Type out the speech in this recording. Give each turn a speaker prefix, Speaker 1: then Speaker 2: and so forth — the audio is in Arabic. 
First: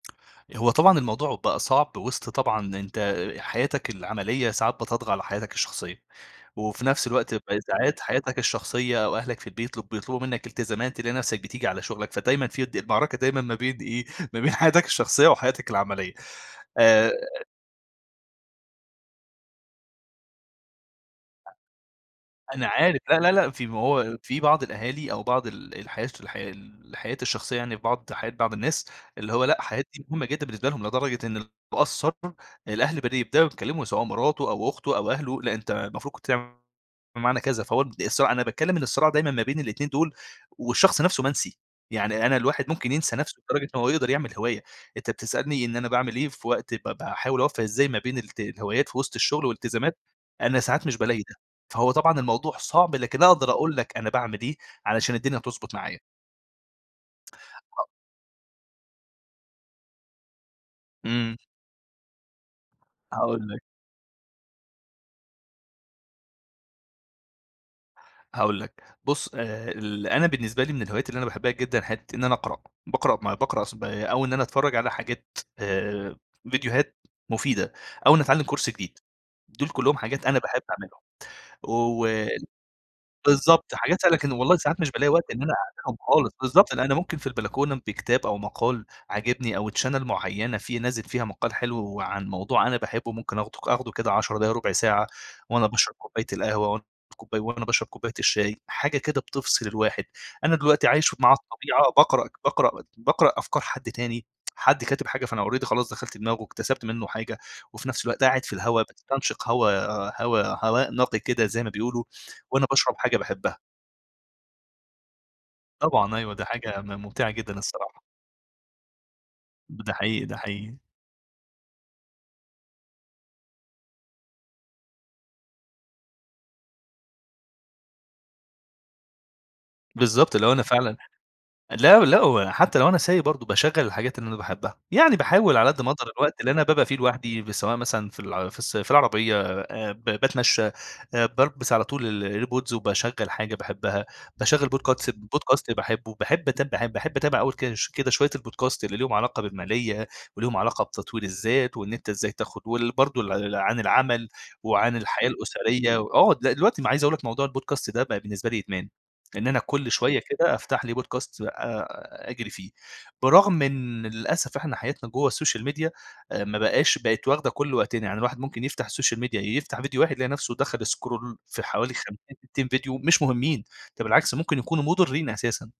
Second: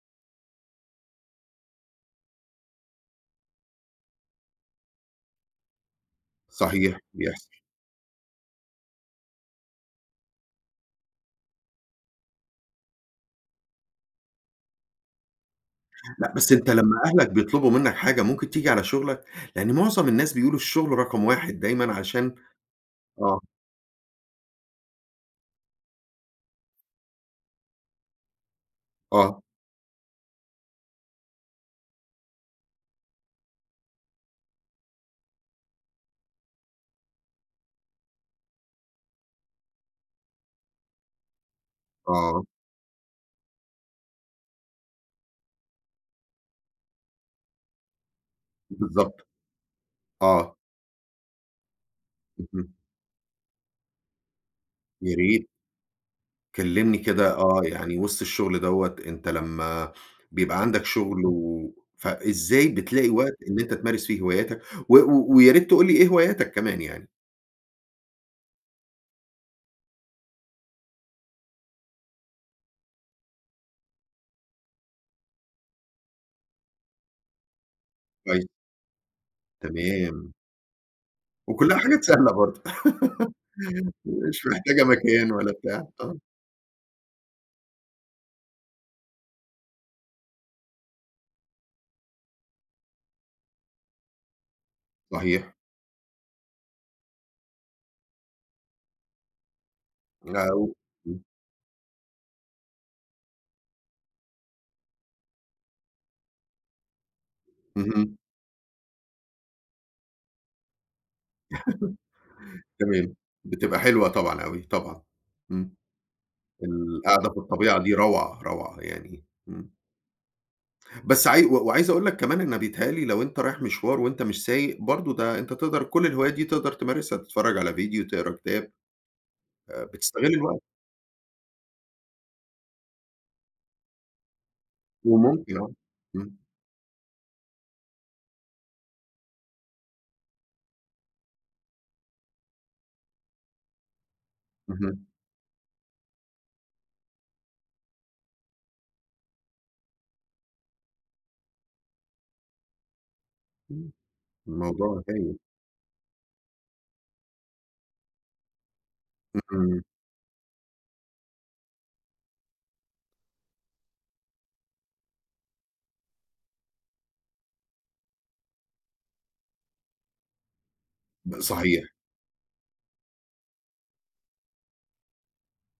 Speaker 1: هو طبعًا الموضوع بقى صعب وسط طبعًا أنت حياتك العملية ساعات بتطغى على حياتك الشخصية، وفي
Speaker 2: صحيح،
Speaker 1: نفس الوقت ب
Speaker 2: بيحصل.
Speaker 1: ساعات حياتك الشخصية أو أهلك في البيت بيطلب بيطلبوا منك التزامات، تلاقي نفسك بتيجي على شغلك، فدايمًا في د المعركة دايمًا ما بين إيه، ما بين حياتك الشخصية وحياتك العملية،
Speaker 2: لأ، بس أنت لما
Speaker 1: آآ
Speaker 2: أهلك بيطلبوا منك حاجة ممكن تيجي على شغلك؟ يعني معظم الناس بيقولوا الشغل رقم
Speaker 1: [unintelligible]
Speaker 2: 1 دايمًا عشان
Speaker 1: أنا عارف، لا، لا،
Speaker 2: آه.
Speaker 1: لا، في ما هو في بعض الأهالي أو بعض ال الحياة الش الحياة الحياة الشخصية يعني في بعض حياة بعض الناس، اللي
Speaker 2: آه.
Speaker 1: هو لأ، حاجات دي مهمة جدًا بالنسبة لهم لدرجة إنه لو قَصَّر الأهل بدأ يبدؤوا يتكلموا، سواء مراته أو أخته أو أهله، لأ أنت المفروض كنت تع بمعنى كذا، فهو بد الصراع أنا باتكلم إن الصراع دايمًا ما بين الاتنين دول، والشخص نفسه منسي، يعني أنا
Speaker 2: آه.
Speaker 1: الواحد ممكن ينسى نفسه لدرجة إن هو يقدر يعمل هواية، أنت بتسألني إن أنا باعمل إيه في وقت ب باحاول أوفّق إزاي ما بين الت الهوايات في وسط
Speaker 2: بالضبط،
Speaker 1: الشغل والالتزامات،
Speaker 2: آه.
Speaker 1: أنا ساعات مش بالاقي ده، فهو طبعًا الموضوع
Speaker 2: اهم.
Speaker 1: صعب، لكن أقدر أقول لك أنا باعمل إيه علشان الدنيا
Speaker 2: ياريت.
Speaker 1: تضبط معايا.
Speaker 2: كلمني كده آه
Speaker 1: [unintelligible]
Speaker 2: يعني وسط الشغل دوّة، أنت لما بيبقى عندك شغل،
Speaker 1: إمم.
Speaker 2: و فإزاي بتلاقي وقت
Speaker 1: هاقول
Speaker 2: إن
Speaker 1: لك.
Speaker 2: أنت تمارس فيه هواياتك؟ و و ويا ريت تقول لي إيه هواياتك كمان يعني؟
Speaker 1: هاقول لك، بُصّ آآ ال أنا بالنسبة لي من الهوايات اللي أنا باحبها جدًا حتة إن أنا أقرأ، باقرأ ما باقرأ س با أو إن أنا أتفرج على حاجات آآ، فيديوهات مفيدة، أو إني أتعلم
Speaker 2: أيوه.
Speaker 1: كورس جديد، دول كلهم حاجات
Speaker 2: تمام.
Speaker 1: أنا باحب أعملهم.
Speaker 2: وكلها حاجات
Speaker 1: و
Speaker 2: سهلة برضو،
Speaker 1: بالضبط، حاجات أنا كان
Speaker 2: مش
Speaker 1: والله ساعات
Speaker 2: محتاجة
Speaker 1: مش بالاقي وقت
Speaker 2: مكان
Speaker 1: إن
Speaker 2: ولا
Speaker 1: أنا
Speaker 2: بتاع،
Speaker 1: أعملهم
Speaker 2: آه.
Speaker 1: خالص، بالضبط لأن أنا ممكن في البلكونة بكتاب أو مقال عاجبني أو channel معينة في نازل فيها مقال حلو وعن موضوع أنا باحبه، ممكن آخده ك آخده كده 10 دقايق، ربع ساعة،
Speaker 2: صحيح.
Speaker 1: وأنا باشرب كوباية القهوة، وأنا [unintelligible] كوباية وأنا باشرب كوباية الشاي. حاجة كده بتفصل الواحد، أنا دلوقتي عايش
Speaker 2: [unintelligible]
Speaker 1: مع الطبيعة، باقرأ باقرأ باقرأ أفكار حد تاني، حد كاتب حاجة، فأنا already خلاص دخلت دماغه، اكتسبت منه حاجة، وفي نفس
Speaker 2: اهم.
Speaker 1: الوقت قاعد في الهوا باستنشق هوا هوا هواء نقي كده زي ما بيقولوا، وأنا باشرب
Speaker 2: تمام،
Speaker 1: حاجة باحبها.
Speaker 2: بتبقى حلوة طبعًا أوي، طبعًا، إمم.
Speaker 1: طبعًا، أيوه دي حاجة م
Speaker 2: القعدة
Speaker 1: ممتعة
Speaker 2: في
Speaker 1: جدًا
Speaker 2: الطبيعة دي
Speaker 1: الصراحة.
Speaker 2: روعة روعة يعني، إمم.
Speaker 1: ده حقيقي، ده حقيقي.
Speaker 2: بس عاي و وعايز أقول لك كمان أنا بيتهيأ لي لو أنت رايح مشوار وأنت مش سايق برضو ده أنت تقدر كل الهوايات دي تقدر تمارسها، تتفرج على فيديو تقرا كتاب آآ، بتستغل
Speaker 1: بالضبط اللي هو
Speaker 2: الوقت.
Speaker 1: أنا فعلًا لا، لا، وحتى لو أنا سايق برضو باشغَّل الحاجات اللي أنا باحبها، يعني باحاول على
Speaker 2: [unintelligible]
Speaker 1: قدّ ما اقدر الوقت
Speaker 2: إمم.
Speaker 1: اللي أنا بابقى فيه لوحدي، سواء مثلًا في الع في الس في العربية آآ، ب باتمشى آآ بالبس على طول ال air pods وباشغل حاجة باحبها، باشغل
Speaker 2: اهم.
Speaker 1: podcats podcast باحبه، باحب أتاب ب باحب أتابع أول كده كده شوية ال podcast اللي ليهم علاقة بالمالية، وليهم علاقة بتطوير الذات وإن أنت إزاي تاخد وال برضو ل عن
Speaker 2: امم،
Speaker 1: العمل وعن
Speaker 2: الموضوع
Speaker 1: الحياة
Speaker 2: هايل.
Speaker 1: الأسرية، آه د دلوقتي عايز أقول لك موضوع ال podcast ده بقى بالنسبة لي بقى إدمان، لإن أنا
Speaker 2: اهم.
Speaker 1: كل شوية كده أفتح لي Podcast آآ أجري فيه، برغم إن للأسف إحنا حياتنا جوا السوشيال ميديا آآ ما بقاش بقت واخدة كل وقتنا، يعني الواحد ممكن يفتح السوشيال ميديا يفتح فيديو واحد، يلاقي نفسه دخل scroll
Speaker 2: ب
Speaker 1: في
Speaker 2: صحيح.
Speaker 1: حوالي 50 60 فيديو مش مهمين، ده بالعكس ممكن يكونوا مضرين أساسًا.